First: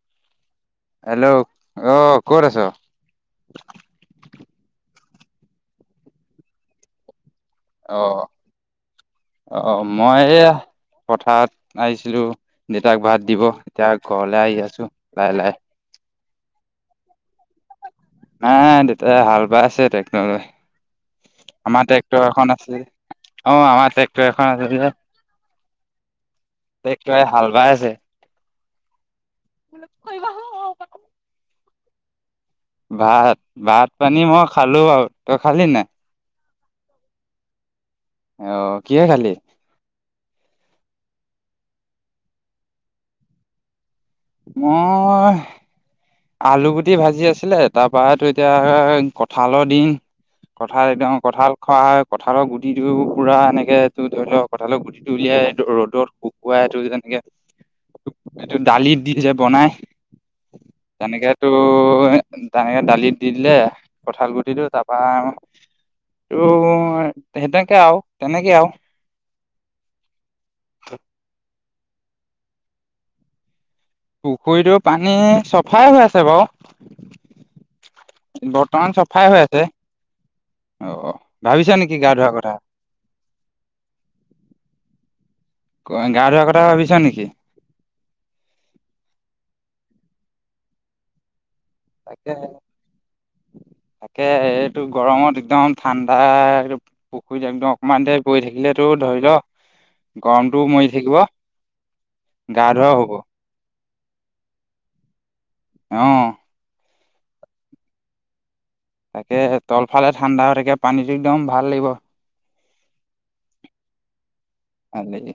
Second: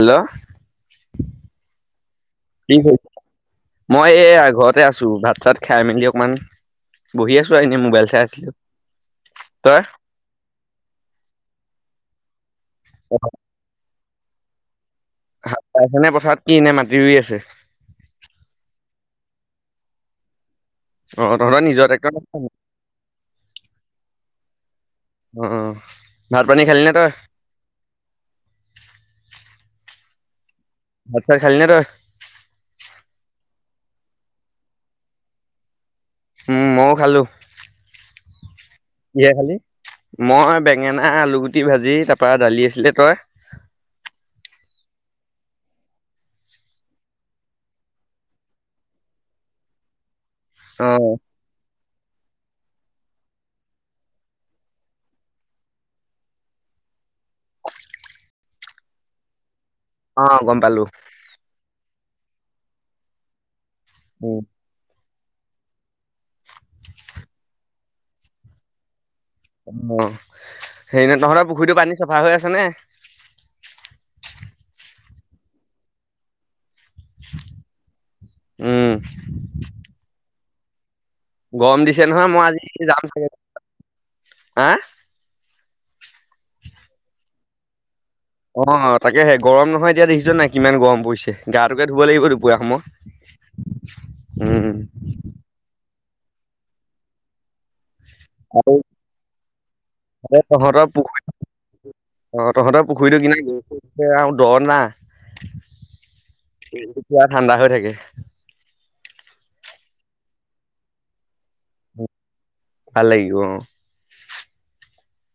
Hello hello অ ক'ত আছ কি কৰিছা? মই এইয়া ঘৰতে আছোঁ। ভাত চাত খাই মেলি অকমান বহি আছো আৰু এনেই মোবাইল চাই অহ' আছিলো। তই অহ' মই এইয়া পথাৰত আহিছিলোঁ। দেউতাক ভাত দিব, এতিয়া ঘৰলৈ আহি আছোঁ। হা এইখনে পথাৰত কি এনে মাটি ৰুই আছে? নাই দেউতাই হাল বাই আছে টেক্টৰে। অ তহঁতৰ আমাৰ নিজৰ ট্ৰেক্টৰ এখন নি? আছে যে অ' আমাৰ ট্ৰেক্টৰ এখন আছে যে অ অ ভাত পানী খালি নে তই টেক্টৰে হাল বাই আছে। কৰিবাহু অ'। ভাত তাত খালি নে তই? ভাত ভাত পানী মই খালো বাৰু তই খালি নাই? ময়ো খালোঁ। আহ কিহে হয় খালি? মই বেঙেনা আলুগুটি ভাজি তাৰ পৰা দালি আছিলে তই? মই আলু গুটি ভাজি আছিলে তাৰ পৰা তো এতিয়া কঠালৰ দিন। কঠাল অ একদম কঁঠাল খোৱা হয় কঁঠালৰ গ গুটিটো পুৰা এনেকে তটো ধৰি লওক কঁঠালত গুটিটো উলিয়াই ৰ'দত শুকুৱাই টো তেনেকে এইটো দালি দি যে বনাই অ্ গম পালো। তেনেকে তো তেনেকে দালিত দি দিলে কঠাল উম গুটি তো তাৰপা ত সনেকে আৰু তেনেকে আৰু- অ', হেৰি ন' তহঁতৰ পুখুৰীটো পানী চাফা হৈ আছেনে? পুখুৰীটো পানী চফাই হৈ আছে বাৰু উম বৰ্তমান চফাই হৈ আছে, অ', ভাবিছ গৰম নেকি দিছে গা নহয় ধোৱাৰ মই কথা আজি যাম চাগে, হা [unintelligible] গা ধোৱা কথা ভাবিছ নেকি? অ', তাকেহে গৰম নহয় এতিয়া দেখিছ নাই কিমান গৰম পৰিছে গাটোকে ধুব লাগিব তাকে দুপৰীয়া তাকে সময়, এইটো উম গৰমত একদম ঠাণ্ডা পুখুৰীত একদম অকমান দেৰি পৰি আৰু থাকিলেতো ধৰি ল ইফালে গৰমটোও তহঁতৰ মৰি থাকিব পুখুৰী অ', গা তহঁতৰ ধোৱাও হ'ব পুখুৰীটো কিনা আৰু দ না অ', বিৰেণ্ডটো পোৰা ঠাণ্ডা হৈ থাকে তাকে তলফালে ঠাণ্ডা হৈ থাকে পানীটো একদম ভাল লাগিব ভাল‌ লাগিব অ', [inaudible]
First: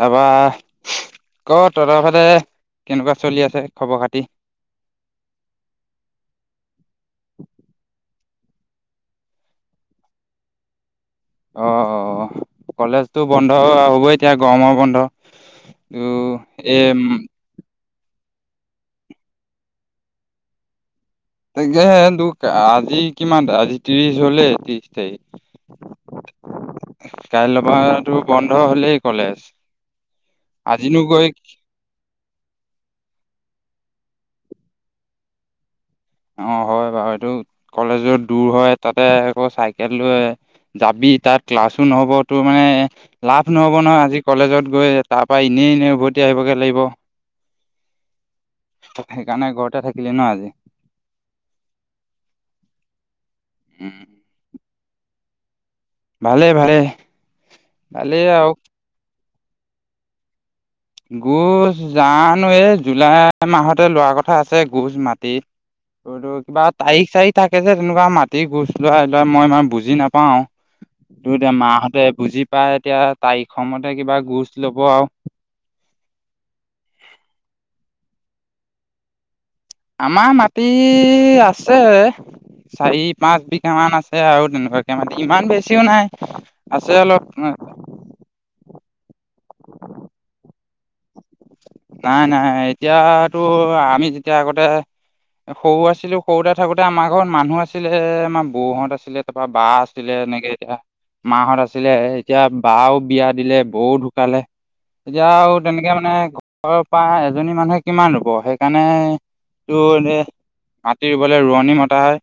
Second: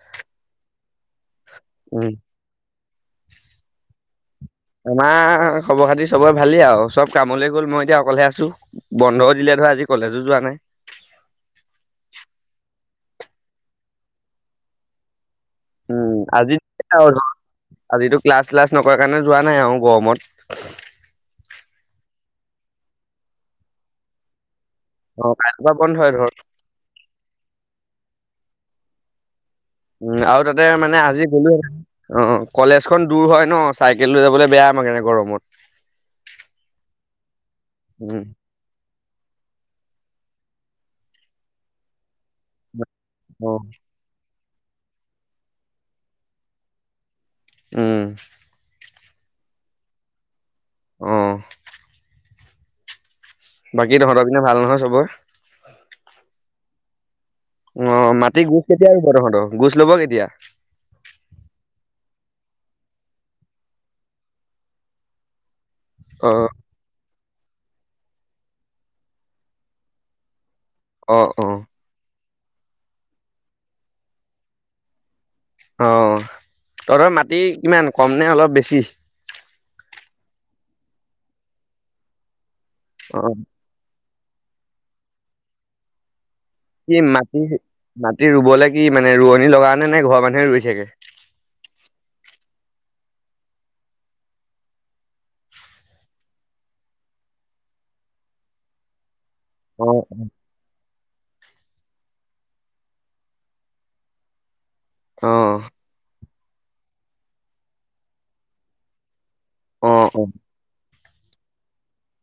তাৰপা ক' তহতৰ উম ফালে কেনেকুৱা চলি আছে খবৰ খাতি আমাৰ খবৰ খাতি চবৰে বন্ধ দিলে ধৰা আজি কলেজো যোৱা নাই অ', - অ', কলেজতো বন্ধ হ'বই এতিয়া গৰমৰ বন্ধ তো উম আজি এই [unintelligible] আজিতো ক্লাছ চিলাছ নকৰাৰ কাৰণে যোৱা নাই আৰু গৰমত তাকেহে দুখ আজি কিমান আজি ত্ৰিশ হ'লে ত্ৰিশ তাৰিখ অ', কাইলৰপা বন্ধই ধৰ কাইলৈপাটো বন্ধ হ'লেই কলেজ উম আৰু তাতে মানে আজিনো আজি গৈ গলো অ', কলেজখন দূৰ হয় ন' চাইকেল লৈ যাবলৈ বেয়া মানে গৰমত অ', হয় বাৰু এইটো উম কলেজত দূৰ হয় তাতে আকৌ চাইকেল লৈ যাবি তাত ক্লাছো নহ'ব তোৰ মানে লাভ অ', নহ'ব নহয় আজি কলেজত গৈ তাৰ পৰা এনেই এনেই উভতি আহিবগে লাগিব। উম সেইকাৰণে ঘৰতে থাকিলি ন' আজি অ', বাকী উম তহঁতৰ পিনে ভাল নহয় চবৰ? ভালে ভালে। অ', মাটি গোচ কেতিয়া আহিব তহঁতৰ গোচ ল'ব কেতিয়া? গোছ জানো এই জুলাই মাহতে লোৱা কথা আছে গোছ মাটিত আৰু অ', কিবা তাৰিখ চাৰিখ থাকে যে তেনেকুৱা মাটি গোচ লোৱা লোৱা মই ইমান বুজি নাপাওঁ অ', ত' এতিয়া অ', মাহতে বুজি পাই এতিয়া তাৰিখ মতে কিবা গোচ ল'ব আৰু অ', তহতৰ মাটি কিমান কম নে অলপ বেছি? আমাৰ মাটি আছে চাৰি অ', পাঁচ বিঘা মান আছে আছে আৰু তেনেকুৱাকে মাটি ইমান বেছিও নাই আছে কি অলপ মাটি মাটি ৰুব লাগে কি মানে ৰোৱনী লগা নে নে ঘৰৰ মানুহে ৰৰুই থাকে। নাই নাই এতিয়াতো আমি যেতিয়া আগতে সৰু আছিলো সৰুতে থাকোঁতে আমাৰ ঘৰত মানুহ আছিলে আমাৰ বৌহঁত আছিলে তাৰ পৰা বা অ', আছিলে এনেকে এতিয়া মাহঁত আছিল আছিলে এতিয়া বাও বিয়া দিলে বৌও ঢুকালে এতিয়া অ', আৰু অ', তেনেকে মানে ঘৰৰ পা এজনী মানুহে কিমান ৰুব সেইকাৰণে তোৰ অ', এনে অ', মাটি ৰুবলে ৰোৱনি মতা হয়।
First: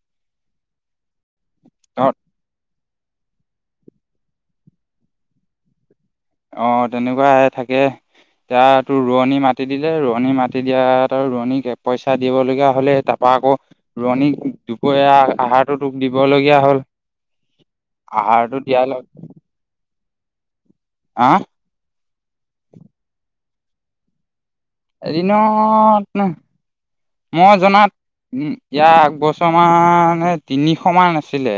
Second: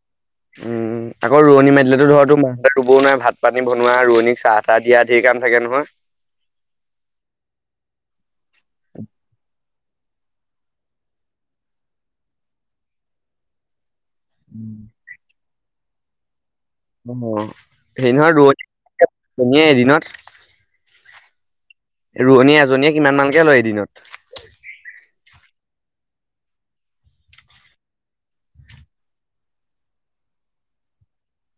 উম আকৌ ৰোৱনী মাতিলাতো ঘৰত ধৰ তোৰ [unintelligible] ৰোবও নাই ভাত পানী বনোৱা ৰোৱনীক চাহ তাহ দিয়া ঢেৰ কাম থাকে নহয়। অ', তেনেকুৱাই থাকে এতিয়া তো ৰোৱনী মা মাতি দিলে ৰোৱনী মাতি দিয়াত আৰু ৰোৱনী পইচা দিবলগীয়া হ'লে তাৰাপা আকৌ ৰোৱনীক দুপৰীয়া আহাৰটো তোক দিব লে [unintelligible] হ'ল অ', হেৰি নহয় ৰোৱনী আহাৰটো দিয়াই ল এজনীয়ে এদিনত আ' ৰোৱনী এজনীয়ে কিমান মানকে লয় এদিনত? এদিনত মই জনাত ইয়াৰ আগবছৰ মানে তিনিশ মান আছিলে।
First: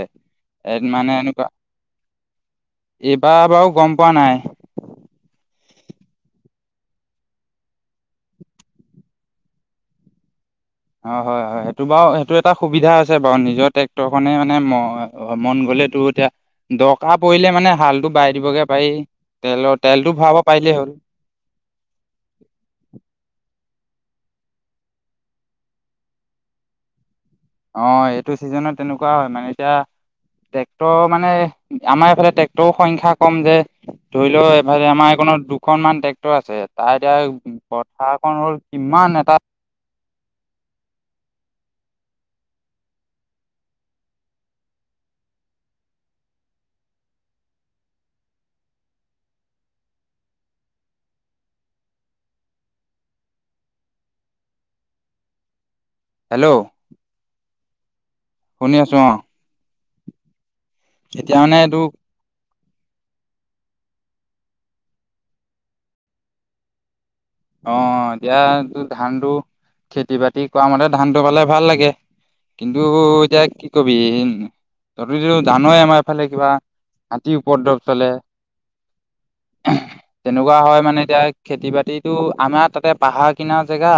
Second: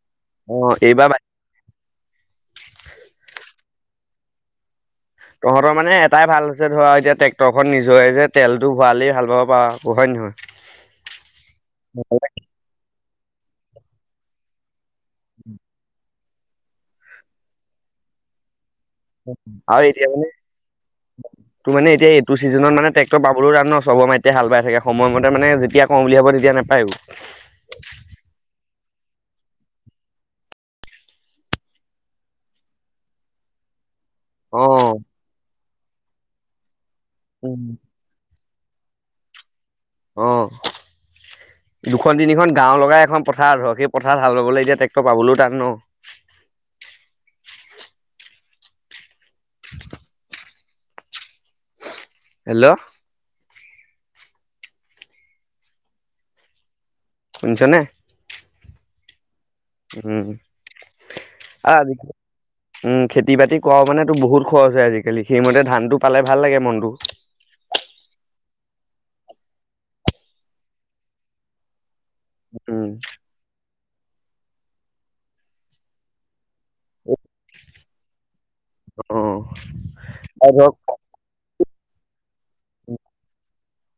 অ', [unintelligible] এইবাৰ মানে এনেকুৱা, এইবাৰ বাৰু গম পোৱা নাই। তহঁতৰ মানে এটাই ভাল হৈছে ধৰা এতিয়া ট্ৰেক্টৰ খ নিজৰে যে তেলটো ভৰালেই ভাল পাব পাৰ হয় নে নহয়? অ', হয় হয় সেইটো বাৰু সেইটো এটা সুবিধা আছে বাৰু নিজৰ ট্ৰেক্টৰ খনেই মানে ম অ', মন গলে তো এতিয়া দৰকাৰ পৰিলে মানে হালটো বাই দিবগে পাৰি তেলৰ আৰু এতিয়া তেলটো মা ভৰাব পাৰিলেই হ'ল তোৰ মানে এতিয়া এইটো ছিজনত মানে ট্ৰেক্টৰ পাবলৈও তান তে হাল বাই থাকে সময়মতে মানে যেতিয়া কওঁ উলিয়াব তেতিয়া নাপায় আৰু। অ', এইটো চিজনত তেনেকুৱা হয় মানে এতিয়া টেক্টৰ মানে আমাৰ এইফালে টেক্টৰৰ সংখ্যা কম যে। ধৰি লও এফাল অ', আমাৰ এইখনত দুখনমান ট্ৰেক্টৰ আছে তাৰ এতিয়া কথা এখন হ'ল ইমান এটা অ'। দুখন তিনিখন গাঁও লগাই এখন পথাৰ ধৰক সেই পথাৰত হাল লবলৈ এতিয়া ট্ৰেক্টৰ পাবলৈও তান ন। [inaudible] হেল্ল'! হেল্ল'! শুনিছানে? শুনি আছো অ'। উম। এতিয়া মানে এইটো আজি উম খেতি বাতি কৰা মানে বহুত খৰচ হয় আজিকালি সেইমতে ধানটো পালে ভাল লাগে মনটো। অ', এতিয়া ধান টো খেতি বাতি কৰা মতে ধানটো পালে ভাল লাগে। কিন্তু উম, এতিয়া কি কবি, [unintelligible] জানেই আমাৰ এফালে কিবা হাতী উপদ্ৰৱ চলে। অ', আৰু তেনেকুৱা ধৰক হয় মানে এতিয়া খেতি বাতি এইটো আমাৰ তাতে পাহাৰ কিনাৰ জেগা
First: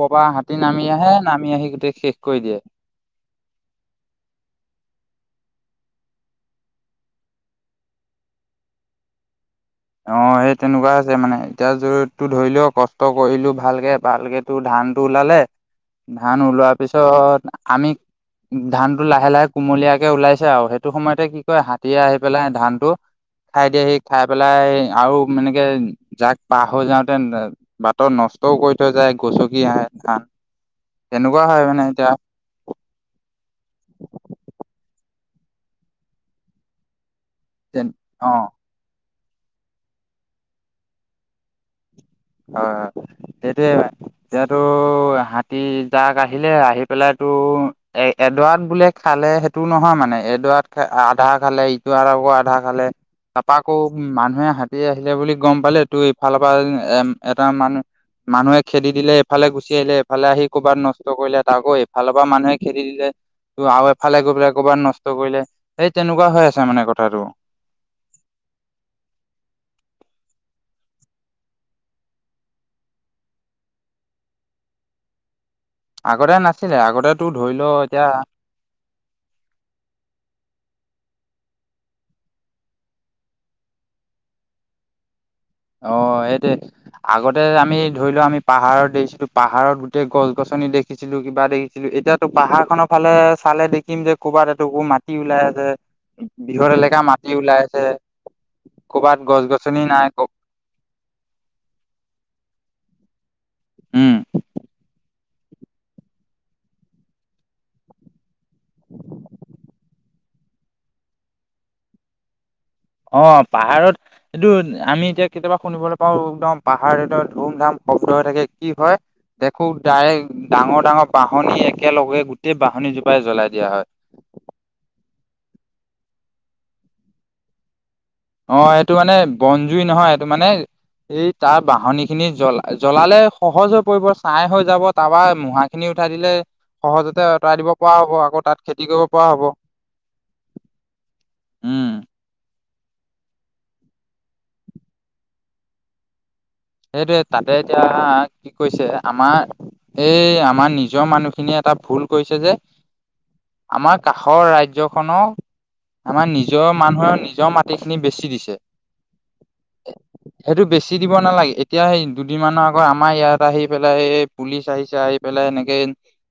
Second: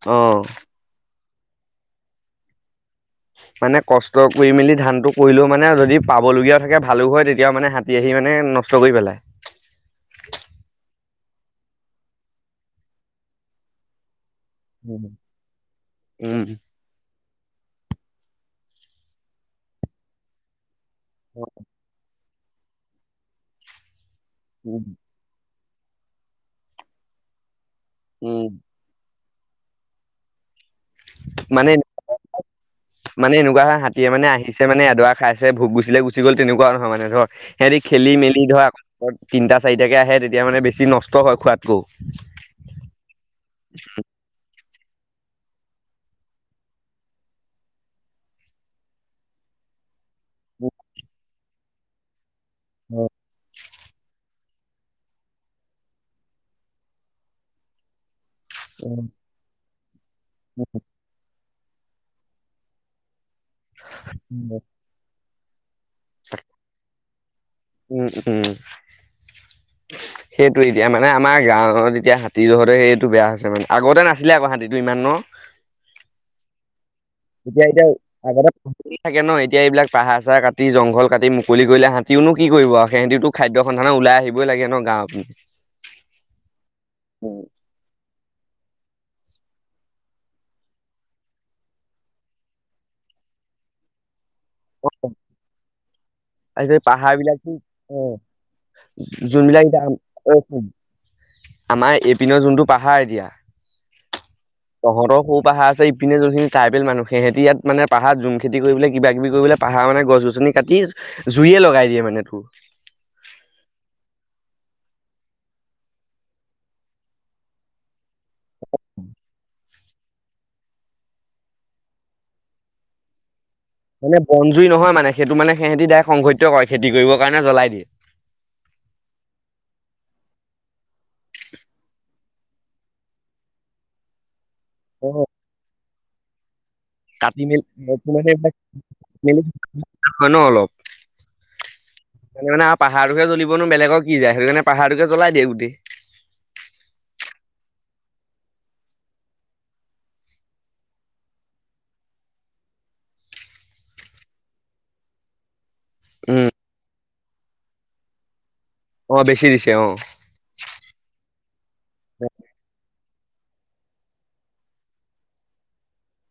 কৰবা অ'। হাতী নামি আহে নামি আহি গোটেই শেষ কৰি দিয়ে। মানে কষ্ট কৰি মেলি ধানতটো কৰিলেও মানে যদি পাবলগীয়া থাকে ভালো হয় তেতিয়া মানে হাতী আহি মানে নষ্ট কৰি পেলাই। অ', সেই তেনেকুৱা আছে মানে এতিয়া জোৰতটো ধৰিলো কষ্ট কৰিলো ভালকে ভালকে তটো ধান টো উম ওলালে ধান ওলোৱাৰ পিছত আমি ধান টো লাহে লাহে কুমলীয়াকে ওলাইছে আৰু সেইটো সময়তে কি কয় হাতীয়ে আহি পেলাই ধান টো খাই দিয়ে সি খাই পেলাই আৰু মানে যাক পাহ হৈ যাওঁতে বাটত উম নষ্টও কৰি থৈ যায়। গচকি ধান তেনেকুৱা হয় মানে এতিয়া। মানে এনেকুৱা হাতীয়ে মানে আহিছে মানে এড খাই ভোক গুচি গুচি গল তেকুৱা নহয় মানে ধৰ সিহঁতি অ' খেলি মেলি হয় ধৰ আকৌ তিনিটা চাৰিটাকে আহে তেতিয়া মানে বেছি নষ্ট হয় খোৱাতকো। হয় হয় সেটোয়ে হয় [unintelligible] হাতী যাক আহিলে আহি পেলাই তো এ এডৰাত বোলে খালে সেইটো নহয় মানে। এডৰাত আধা খালে ইটো আকৌ আধা খালে তাৰপা আকৌ মানুহে হাতি হাতি আহিলে বুলি গম পালে তোৰ ইফালৰ পৰা এম এটা মানুহ মানুহে খেদি দিলে এইফালে গুচি গুচি আহিলে ইফালে আহি কৰ'ৰবাত নষ্ট কৰিলে তাআকৈ ইফালৰ পৰা মানুহে খেদি দিলে। আৰু এফালে গৈ পেলাই কৰৰবাত নষ্ট কৰিলে, সেই তেনেকুৱা হৈ আছে মানে কথাটো। উম উম। সেইটো এতিয়া মানে আমাৰ গাঁৱত এতিয়া হাতীটো জহতে সেইটো বেয়া হৈছে মানে, আগতে নাছিলে আক হাতীটো ইমান ন? [unintelligible] আগতে নাছিলে আগতে তোৰ ধৰি এতিয়া লও এতিয়া আগতে থাকে ন, এতিয়া এইবিলাক পাহাৰ চাহ কাটি জংঘল কি মুকলি কৰিলে হাততিওনো কি কৰিব আৰু সেই হহতিটোো খাদ্য স মানে ওলাই আহিবই লাগে ন গাঁৱ পি অঁ এইটোৱেই, আগতে আমি ধৰি লোৱা আমি পাহাৰত দেখিছিলো, পাহাৰত গোটেই গছ গছনি দেখিছিলো কিবা দেখিছিলো এতিয়াতো পাহাৰ খনৰ ফালে চালে দেখিম যে ক'ৰবাত এটোকো মাটি ওলাই আছে। বিহত তাৰপিছত এলেকা পাহাৰ মাটি বিলাক কি ওলাই আছে অ কৰ'বাত গছ যোনবিলাক গছনি এতিয়া নাই ক আমাৰ এইপিনৰ যোনটো পাহাৰ এতিয়া উম তহঁতৰ খুব পাহাৰ আছে ইপিনে যলখিনি টাইবেল মানুহ সিহঁতি ইয়াত মানে পাহাৰ জোম খেতি কৰিবলে কিবা কিবি কৰিবলে পাহাৰ মানে গছনি, কাটি জুইয়ে লগাই দিয়ে মানে তোৰ, অ পাহাৰত এইটো আমি এতিয়া কেতিয়াবা শুনিবলৈ পাওঁ একদম পাহাৰ এ ধুম ধাম, হৈ থাকে কি হয় দেখ, খুব ডাইৰেক্ট ডাঙৰ ডাঙৰ বাহনী একেলগে গোটেই বাহনী জোপাই জলাই, মানে বনজুই নহয় মানে সেইটো মানে সিহঁতিক সংঘটিত কৰে খেতি কৰিব কাৰণে জ্বলাই দিয়ে। অ এইটো মানে বনজুই নহয় এইটো মানে, এই তাৰ বাহনি খিনি জলা জলালে সহজ হৈ পৰিব চাই হৈ, যাব অ তাৰাবা মঢা খিনি উঠাই দিলে। সহজতে কাটি আঁতৰাই মেলি দিব পৰা হ'ব আকৌ তাত খেতি কৰিব পৰা নিলে হ'ব হয় ন অলপ, উম [unintelligible] পাহাৰোকে জলিবনো বেলেগক কি যায় সেইটো কাৰণে পাহাৰটোকে জলাই দেক গোটেই, সেইটোৱে তাতে এতিয়া কি কৈছে আমাৰ। এই আমাৰ নিজৰ মানুহখিনিয়ে এটা ভুল কৰিছে যে। আমাৰ কাষৰ ৰাজ্যখনক, আমাৰ উম, নিজৰ মানুহে নিজৰ মাটিখিনি বেছি দিছে। অ বেছি দিছে অ, সেইটো বেছি দিব নালাগে। এতিয়া স দুদিনমানৰ আগত আমাৰ ইয়াত আহি পেলাই এই পুলিচ আহিছে আহি পেলাই এনেকে,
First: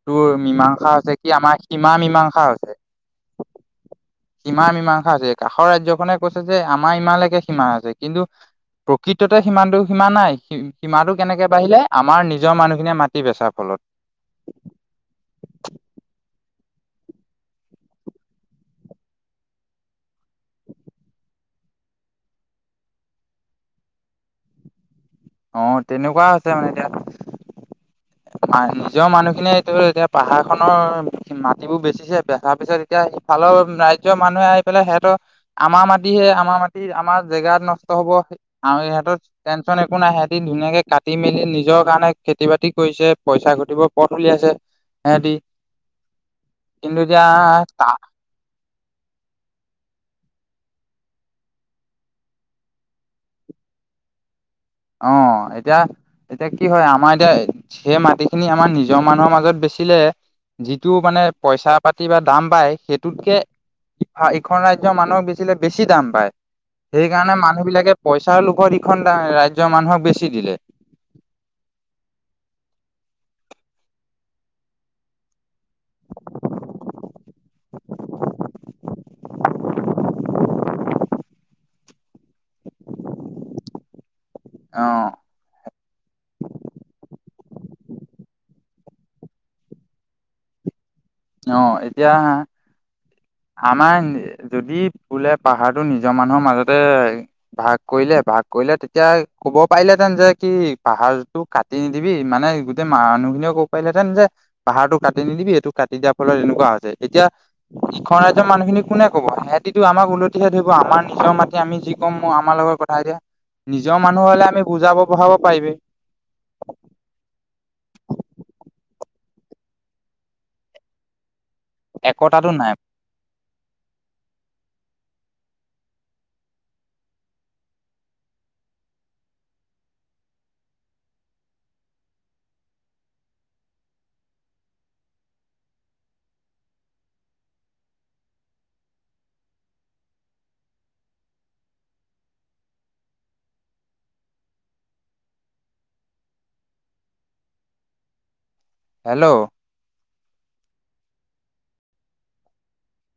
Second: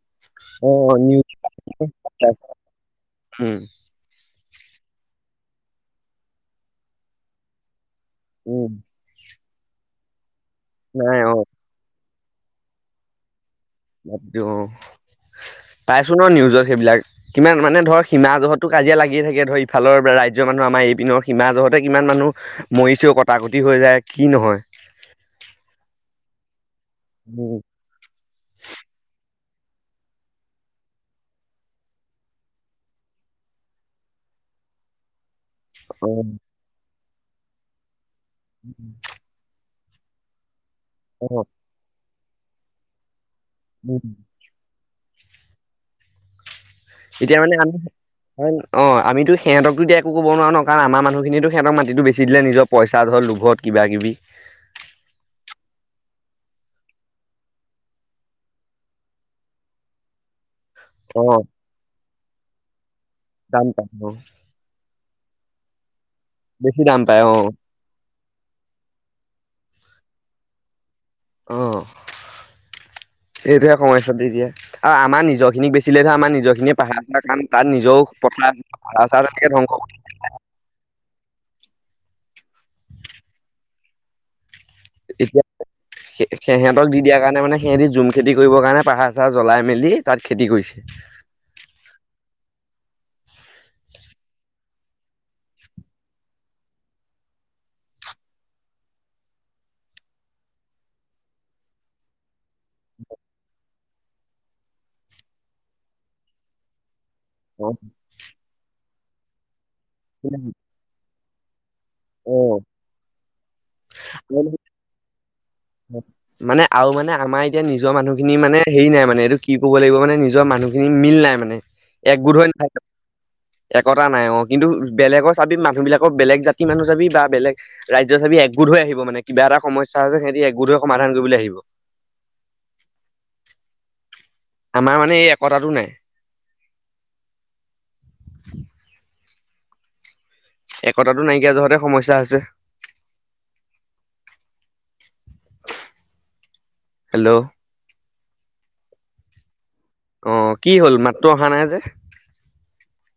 তোৰ অ মীমাংসা অ হৈছে কি নিউজ আমাৰ সীমা মীমাংসা পাইছো। হৈছে। উম, সিমা মীমাংসা হৈছে। কাষৰ ৰাজ্যখনে কৈছে যে আমাৰ ইমালৈকে সিমা আছে কিন্তু উম, প্ৰকৃততে সিমানটো সীমা নাই সীমাটো নাই অ, কেনেকে বাঢ়িলে আমাৰ নিজৰ মানুহখিনিয়ে মাতি বেচাৰ ফলত লদ পাইছো ন নিউজত সেইবিলাক কিমান মানে ধৰ সীমা জহতো কাজিয়া লাগিয়ে থাকে ধৰ ইফালৰ ৰাজ্যৰ মানুহ আমাৰ এইপিনৰ সীমা জহতে কিমান মানুহ মৰিছো কটা কটি হৈ যায় কি নহয় অ তেনেকুৱা হৈছে মানে এতিয়া উম নিজৰ মানুহখিনিয়ে এতিয়া পাহাৰ খনৰ মাটিবোৰ বেচিছে বচাৰ পিছত এতিয়া ইিফালৰ ৰাজ্যৰ মানুহে ে সেইহটো আমাৰ অ, মাটিহে আমাৰ মাটি আমাৰ জেগাত নষ্ট হ'ব আম ইহত একো নাইে এদিন ধুনীয়াকে কাটি মেলি অ, নিজৰ কাৰণে খেতি বাতি কৰিছে পইচা ঘটিব উম। পথ উলিয়াইছে সিহতি এতিয়া মানে আমি অ আমিতো সিহঁতটো এতিয়া একো ক'ব নোৱাৰো ন কাৰণ আমাৰ মানুহ খিনিয়েটো সিহঁতক মিটি টো বেচি দিলে নিজৰ পইচা ধৰ লোভত কিবা কিবি অ এতিয়া এতিয়া কি হয় আমাৰ এতিয়া সেই মাটিখিনি আমাৰ নিজৰ মানুহৰ মাজত বেছি চিলে যিটো মানে অ, পইচা পাতি বা দাম পাই সেইটোতকে দাম পায় অ, ইখন ৰাজ্যৰ মানুহৰ বেছি বেছি দাম পায় বেছি দাম পায় সেইকাৰণে অ। মানুহ বিলাকে পইচাৰ লোভত ইখন ৰাজ্য মানুহক বেচি দিলে অ', এইটোহে সমস্যা দি দিয়ে আৰু আমাৰ নিজৰ খিনিক বেচিলেহে আমাৰ নিজৰ খিনিয়ে পাহাৰ কটা কাম তাত নিজেও [unintelligible] ধ্বংস কৰি অ', এতিয়া সেহেতক দি দিয়াৰ কাৰণে মানে সিহঁতি জুম খেতি কৰিবৰ কাৰণে পাহাৰ চাহাৰ জ্বলাই মেলি তাত খেতি কৰিছে। অ', এতিয়া আমাৰ যদি বোলে পাহাৰটো নিজৰ মানুহৰ মাজতে ভাগ কৰিলে ভাগ কৰিলে তেতিয়া ক'ব পাৰিলেহেতেন যে কি পাহাৰটো কাটি নিদিবি মানে গোটেই মানুহখিনিয়ে ক'ব পাৰিলেহেতেন যে পাহাৰটো কাটি নিদিবি সেইটো কাটি দিয়াৰ ফলত এনেকুৱা হৈছে এতিয়া অ', ইখন ৰাজ্যৰ মানুহখিনি কোনে ক'ব সিহঁতিটো আমাক উলতিহে ধৰিব আমাৰ নিজৰ মাটি আমি যি কম মই আমাৰ অ', লগত কথা এতিয়া নিজৰ মানুহ হ'লে আমি বুজাব বঢ়াব পাৰিবি মানে আৰু মানে আমাৰ এতিয়া নি নিজৰ মানুহখিনি মানে হেৰি নাই মানে এইটো ক'ব লাগিব মানে নিজৰ মানুহখিনি মিল নাই মানে একগোট হৈ একতাটো নাই নাথাকে একতা নাই অ', কিন্তু বেলেগৰ চাবি মানুহ বিলাকৰ বেলেগ জাতি মানুহ চাবি বা বেলেগ ৰাজ্য‌ চাবি একগোট হৈ আহিব মানে কিবা এটা সমস্যা হৈছে সিহঁতি একগোট গোট হৈ সমাধান কৰিবলৈ আহিব। আমাৰ মানে এই একতাটো নাই। একতাটো নাইকিয়া জহতে সমস্যা হৈছে হেল্ল', হেল্ল', অ', কি হ'ল মাতটো অহা নাই যে?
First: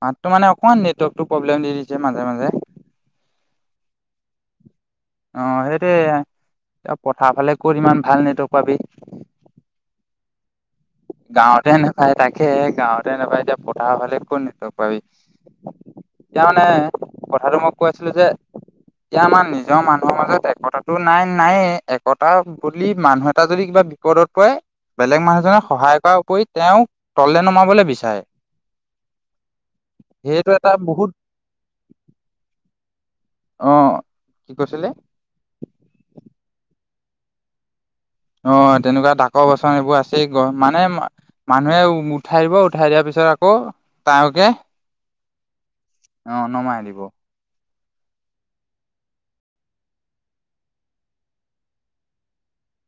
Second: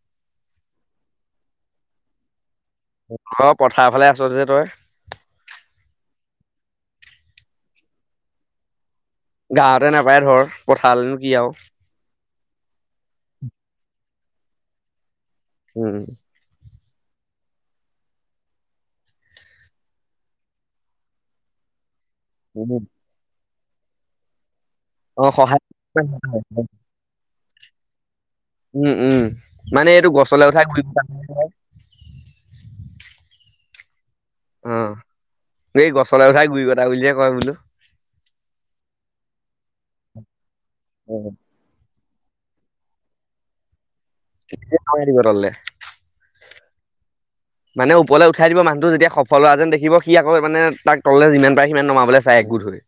মাততো মানে অকণমান নেটৱৰ্কটো প্ৰব্লেম দি দিছে মাজে মাজে অ', পথাৰ ফালে আছ যে তই অ', সেইটোৱে পথাৰ ফালে ক'ত ইমান ভাল নেটৱৰ্ক পাবি। গাঁওতে নাপায় ধৰ পথাৰলেনো কি আৰু গাঁৱতে নাপায় তাকে সেয়েহে গাঁৱতে নাপায় এতিয়া পথাৰৰ ফালে ক'ত নেটৱৰ্ক পাবি। উম এতিয়া মানে কথাটো মই কৈ আছিলো যে এতিয়া আমাৰ নিজৰ মানুহৰ মাজত একতাতো নাই নায়ে কটা উম বুলি মানুহ এটা যদি কিবা বিপদত পৰে বেলেগ মানুহজনে সহায় থকা উপৰি তেওঁক তললে নমাবলৈ বিচাৰে উম উম মানে এইটো গছলে সেইটো উঠাই এটা গুৰি বহুত কাটি [unintelligible] [inaudible] অ কি কৈছিলে অ', এই গছলৈ উঠাই গুৰি কটা বুলিহে কয় বোলো অ', তেনেকুৱা ডাকৰ বচন এইবোৰ আছেই গ মানে মানুহে উঠাই দিব উঠাই দিয়াৰ পিছত আকৌ তাকে [unintelligible] অ নমাই দিব মানে ওপৰলৈ উঠাই দিব মানুহটো সফল হোৱা যেন দেখিব সি আকৌ মানে তাক তলে যিমান পাৰে সিমান নমাবলৈ চাই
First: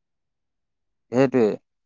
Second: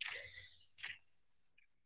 [inaudible] সেইটোৱে